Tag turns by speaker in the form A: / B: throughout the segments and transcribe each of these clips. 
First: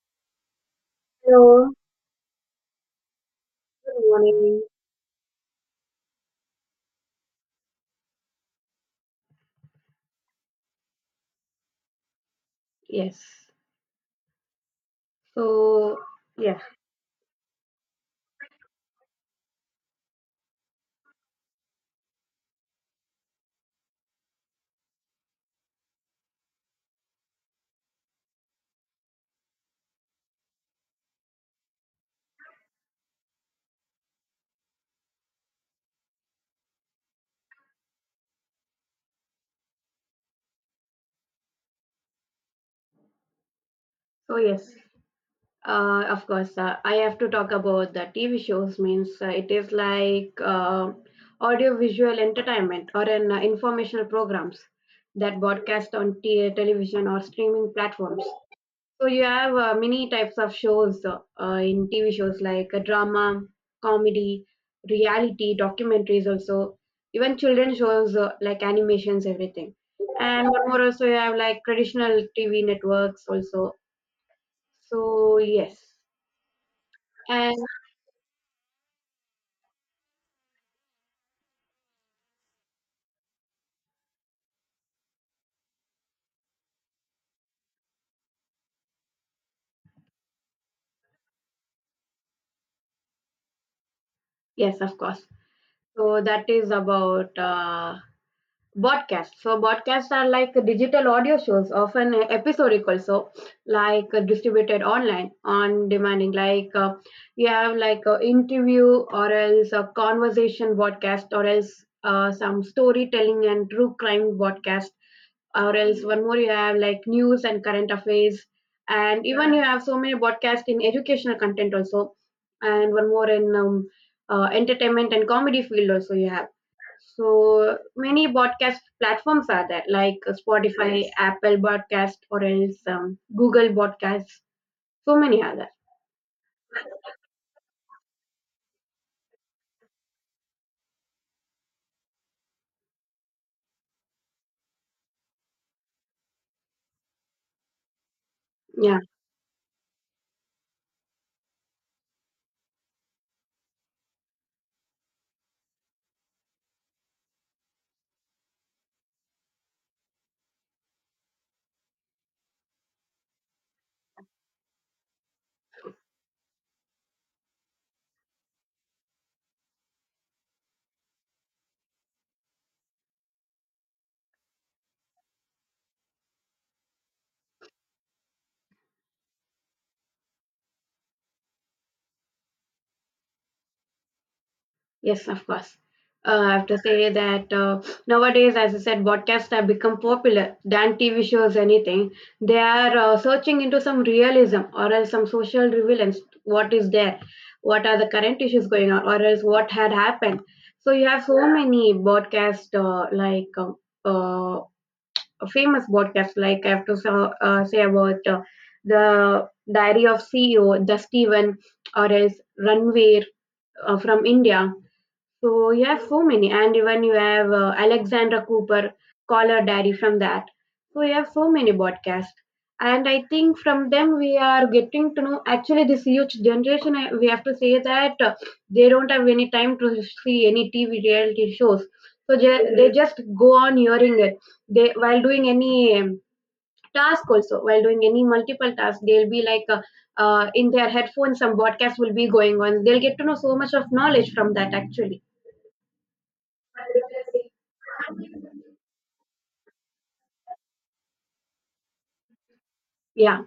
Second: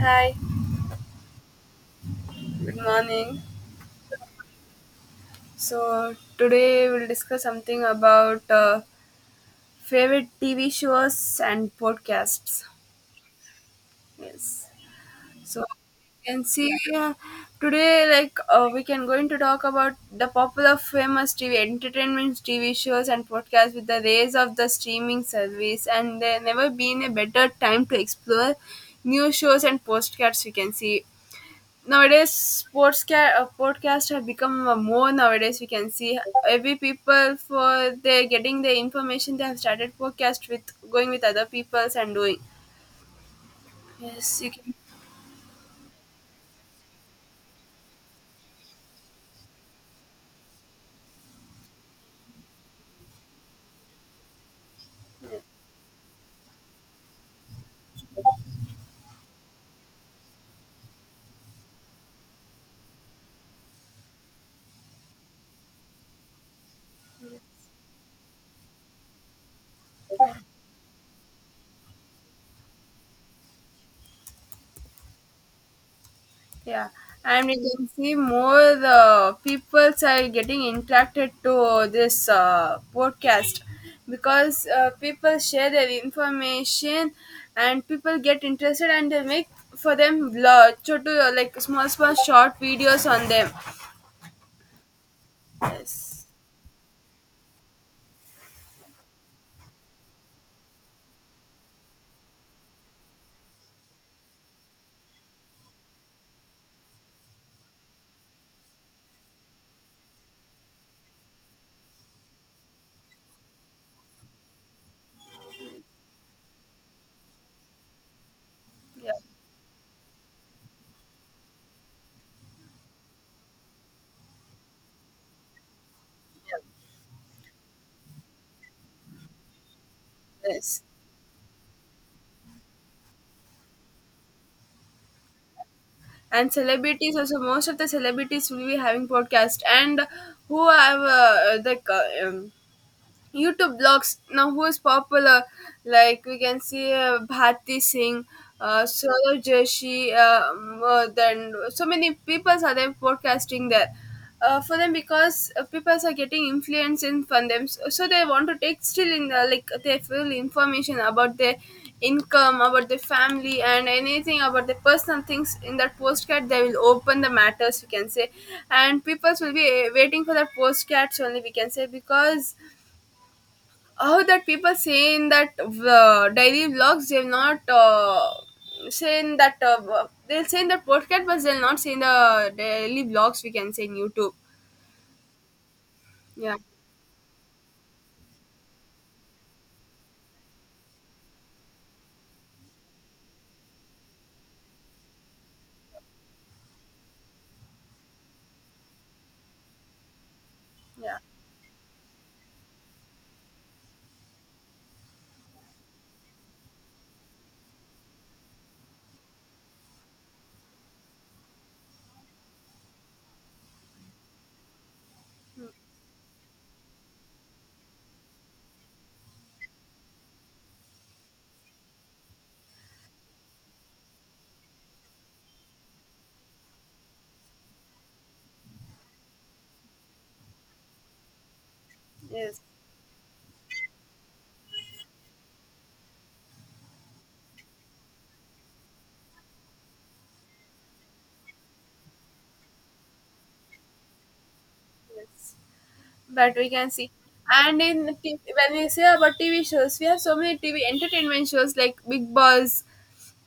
A: Hi,
B: Hello,
A: good morning.
B: good morning.
A: So, today we'll discuss something about favorite TV shows and podcasts.
B: Yes.
A: Yes. So,
B: So,
A: you can
B: yeah.
A: see today, we can going to talk about the popular, famous TV entertainment TV shows and podcasts with the rise of the streaming service, and there never been a better time to explore new shows and podcasts. We can see nowadays podcasts have become more nowadays we can see every people for they getting the information they have started podcast with going with other people's and doing
B: So,
A: yes you
B: yes.
A: can
B: Of course, I have to talk about the TV shows. Means it is like audio-visual entertainment or an informational programs that broadcast on television or streaming platforms. So you have many types of shows in TV shows like drama, comedy, reality, documentaries also, even children shows like animations, everything. And one more also you have like traditional TV networks also. So yes,
A: yeah. And
B: and
A: you can see more the peoples are getting interacted to this podcast because people share their information and people get interested and they make for them vlog so to like small small short videos on them
B: yes, of course. So
A: yes.
B: that is about podcasts. So podcasts are like digital audio shows, often episodic also, like distributed online on demanding. Like you have like a interview or else a conversation podcast or else some storytelling and true crime podcast, or else one more you have like news and current affairs,
A: Yeah,
B: and even you have so many podcasts in educational content also, and one more in entertainment and comedy field also you have so many podcast platforms are there, like
A: yes.
B: Spotify, yes, Apple Podcast, or else Google Podcast. So many are there.
A: And celebrities also, most of the celebrities will be having podcast and who have YouTube blogs now who is popular, like we can see Bharti Singh,
B: Yeah,
A: Saurabh Joshi, then so many people are there podcasting there. For them because people are getting influence in from them so they want to take still in the, like they feel information about their income about their family and anything about the personal things in that postcard they will open the matters we can say and people will be waiting for that postcards only we can say because how that people say in that daily vlogs they'll not say in that they'll say in the podcast but they'll not say in the daily vlogs we can say in youtube
B: yes, of course. I
A: yeah
B: have to say that nowadays, as I said, podcasts have become popular than TV shows, anything. They are searching into some realism or else some social relevance. What is there? What are the current issues going on? Or else what had happened? So you
A: yeah
B: have so many podcasts like uh, famous podcasts, like I have to say about the Diary of CEO, the Steven, or as Ranveer from India. So you have so many, and even you have Alexandra Cooper, Caller Diary from that. So you have so many podcasts, and I think from them we are getting to know. Actually, this huge generation, we have to say that they don't have any time to see any TV reality shows. So they
A: yes
B: they just go on hearing it. They, while doing any task also, while doing any multiple tasks, they'll be like. In their headphones, some podcast will be going on. They'll get to know so much of knowledge from that actually.
A: yes but we can see and in when we say about tv shows we have so many tv entertainment shows like big boss,
B: Yeah.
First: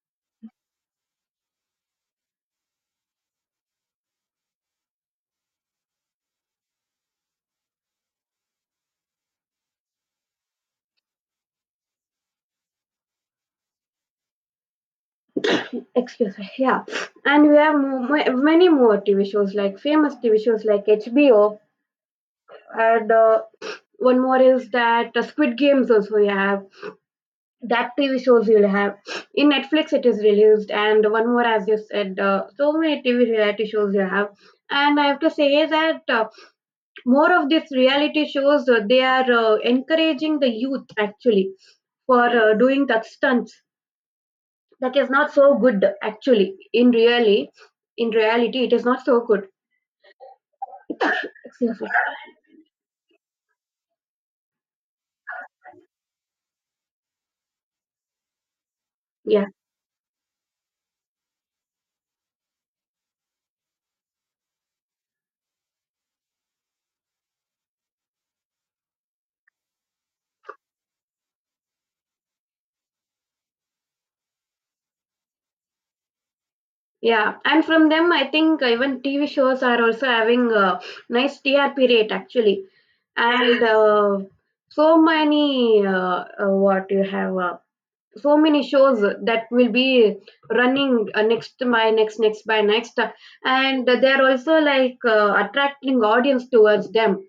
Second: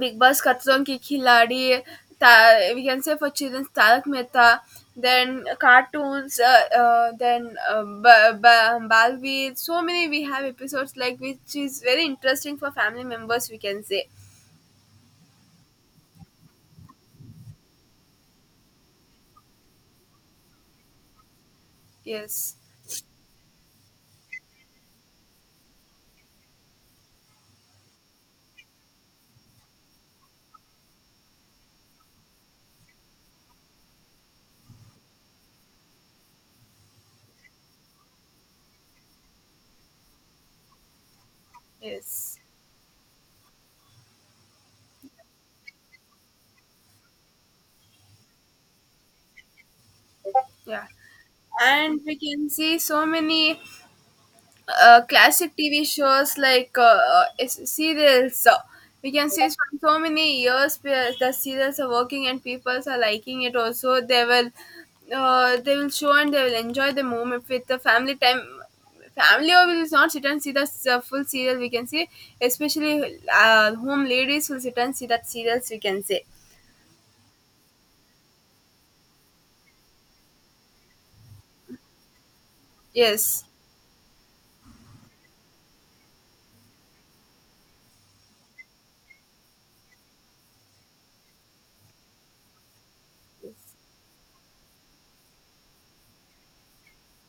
A: Bigg Boss Khathron Ke Khiladi, we can say for children's Tarak Mehta, then cartoons, then Balveer. So many we have episodes like which is very interesting for family members. We can say
B: Excuse me. Yeah. And we have many more TV shows, like famous TV shows, like HBO,
A: yes,
B: and one more is that Squid Games also you have. That TV shows you'll have in Netflix, it is released. And one more, as you said, so many TV reality shows you have. And I have to say that more of these reality shows they are encouraging the youth actually, for
A: yes,
B: doing the stunts, that is not so good actually. In really in reality, it is not so good.
A: yeah,
B: Excuse me.
A: and we can see so many classic TV shows like serials. We can
B: Yeah,
A: see from so many years where the serials are working and people are liking it. Also, they will show and they will enjoy the moment with the family time. Family will not sit and see the full serial. We can see, especially home ladies will sit and see that serials. We can say
B: yeah. And from them, I think even TV shows are also having a nice TRP rate actually.
A: yes,
B: And so many, what you have, so many shows that will be running, next by next, next by next,
A: yes,
B: and they're also like attracting audience towards them,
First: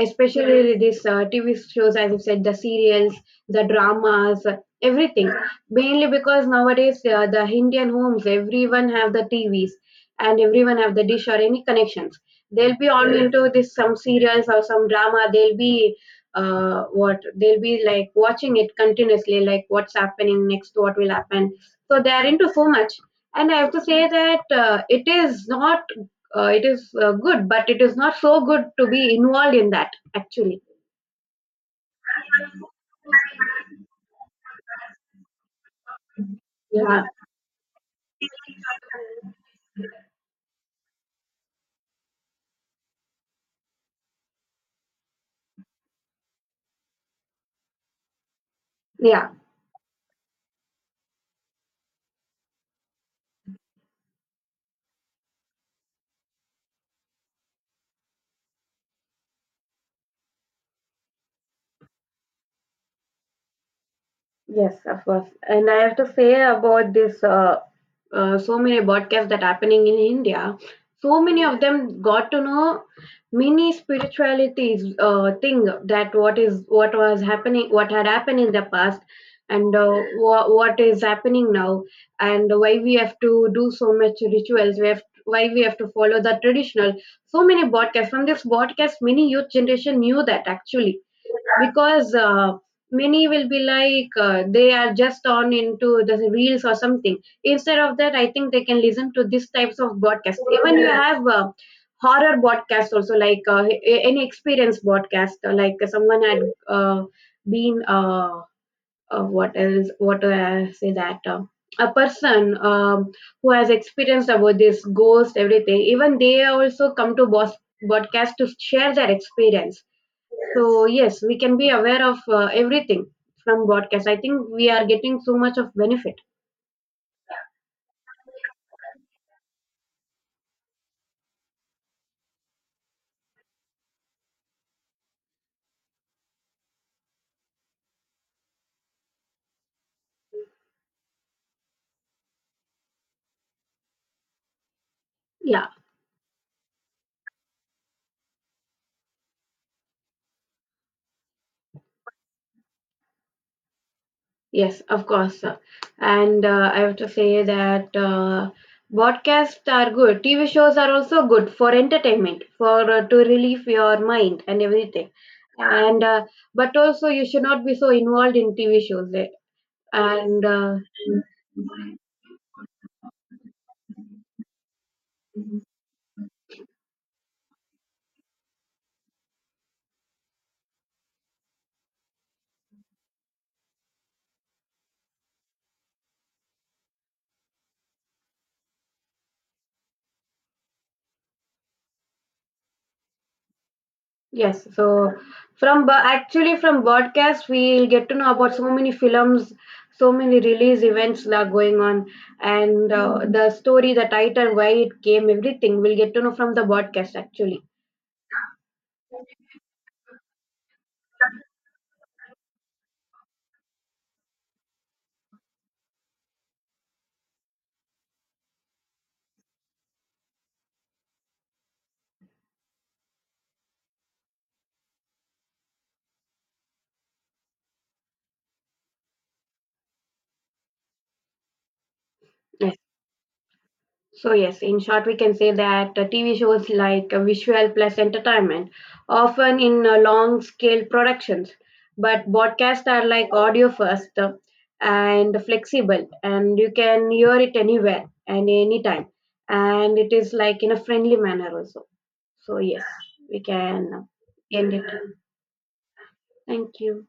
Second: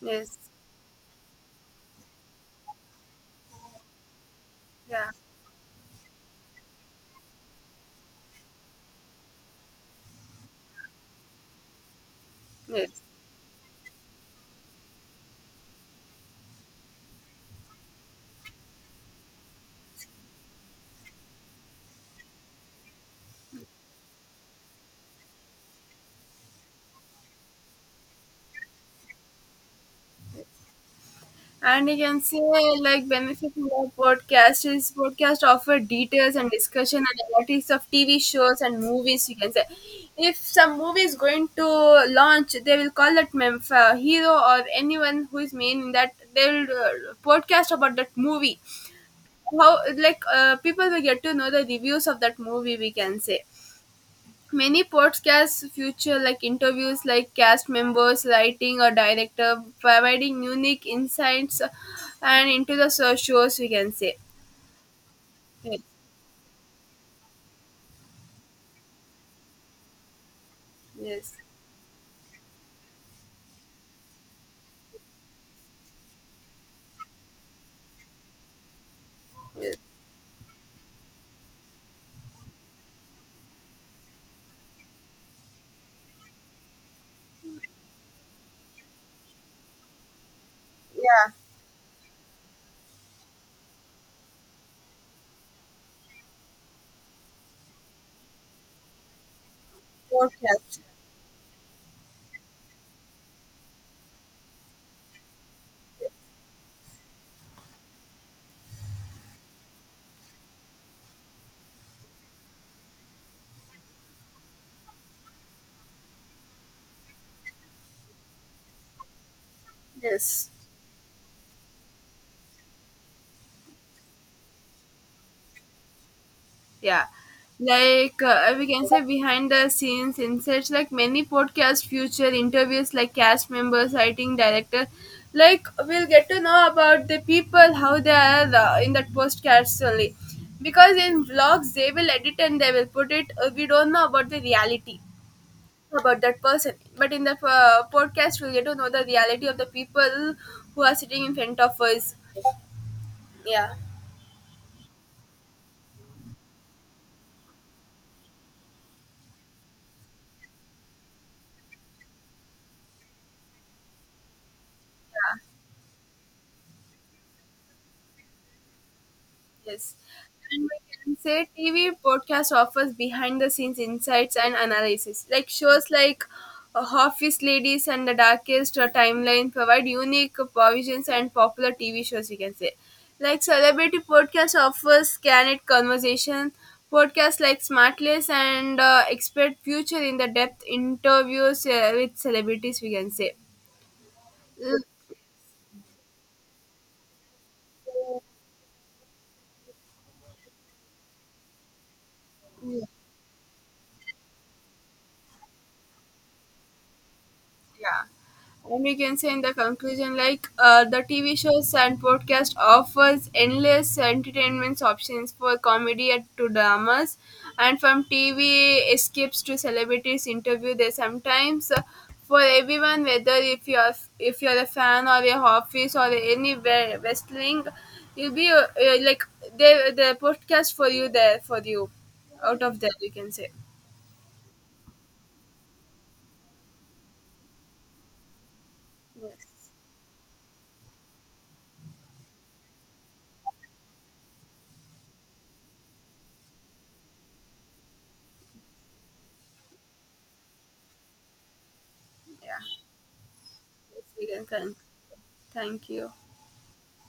A: yes,
B: this TV shows, as you said, the serials, the dramas,
A: yeah,
B: everything. Mainly because nowadays the Indian homes, everyone have the TVs, and everyone have the dish or any connections. They'll be
A: yes.
B: all into this some serials or some drama. They'll be what they'll be like watching it continuously, like what's happening next, what will happen. So they are into so much, and I have to say that it is not it is good, but it is not so good to be involved in that actually.
A: And you can say like benefit of podcast is podcast offer details and
B: Yes. Yeah,
A: discussion and analytics of TV shows and movies. You can say if some movie is going to launch, they will call that hero or anyone who is main in that. They will podcast about that movie.
B: yeah,
A: How like people will get to know the reviews of that movie. We can say many podcasts feature like interviews like cast members, writing or director, providing unique insights and into the shows we can say.
B: yes, of course. And I
A: Yes.
B: have to say about this so many broadcasts that happening in India. So
A: Yes.
B: many of them got to know many spiritualities thing, that what was happening, what had happened in the past, and
A: Yes.
B: what is happening now, and why we have to do so much rituals. We have why we have to follow the traditional. So many broadcasts. From this broadcast, many youth generation knew that actually,
A: Yeah.
B: because many will be like they are just on into the reels or something. Instead of that, I think they can listen to these types of broadcasts. Even
A: Podcast.
B: you have horror broadcasts also, like any experience broadcast, like someone had uh, been, what do I say that a person, who has experienced about this ghost everything, even they also come to boss broadcast to share their experience.
A: Yes.
B: So yes, we can be aware of everything. From broadcast, I think we are getting so much of benefit.
A: Yeah, we can say behind the scenes insights like many podcast future interviews like cast members writing director like we'll get to know about the people how they are in that podcast only because in vlogs they will edit and they will put it we don't know about the reality
B: Yeah.
A: about that person but in the podcast we'll get to know the reality of the people who are sitting in front of us yeah.
B: Yes, of course. And I have to say that podcasts are good. TV shows are also good for entertainment, for to relieve your mind and everything. And But also you should not be so involved in TV shows. Eh.
A: Yes.
B: And
A: And we can say TV podcast offers behind the scenes insights and analysis. Like shows like Office Ladies and The Darkest Timeline provide unique provisions and popular TV shows, we can say. Like Celebrity Podcast offers candid conversation. Podcasts like Smartless and Expert Future in the depth interviews with celebrities, we can say.
B: Yes, so actually from broadcast we'll get to know about so many films, so many release events that are going on, and the story, the title, why it came, everything we'll get to know from the broadcast actually.
A: Yeah. And we can say in the conclusion, the TV shows and podcast offers endless entertainment options for comedy and to dramas, and from TV escapes to celebrities interview. They sometimes for everyone, whether if you're a fan or a office or any wrestling, you'll be like the podcast for you there for you, out
B: Yes.
A: of there you can say,
B: So, yes, in short, we can say that TV shows like visual plus entertainment, often in long scale productions, but broadcasts are like audio first, and flexible, and you can hear it anywhere and anytime, and it is like in a friendly manner also. So,
A: yeah.
B: yes, we
A: Yes,
B: can
A: we can.
B: end it.
A: Thank you.
B: Thank you.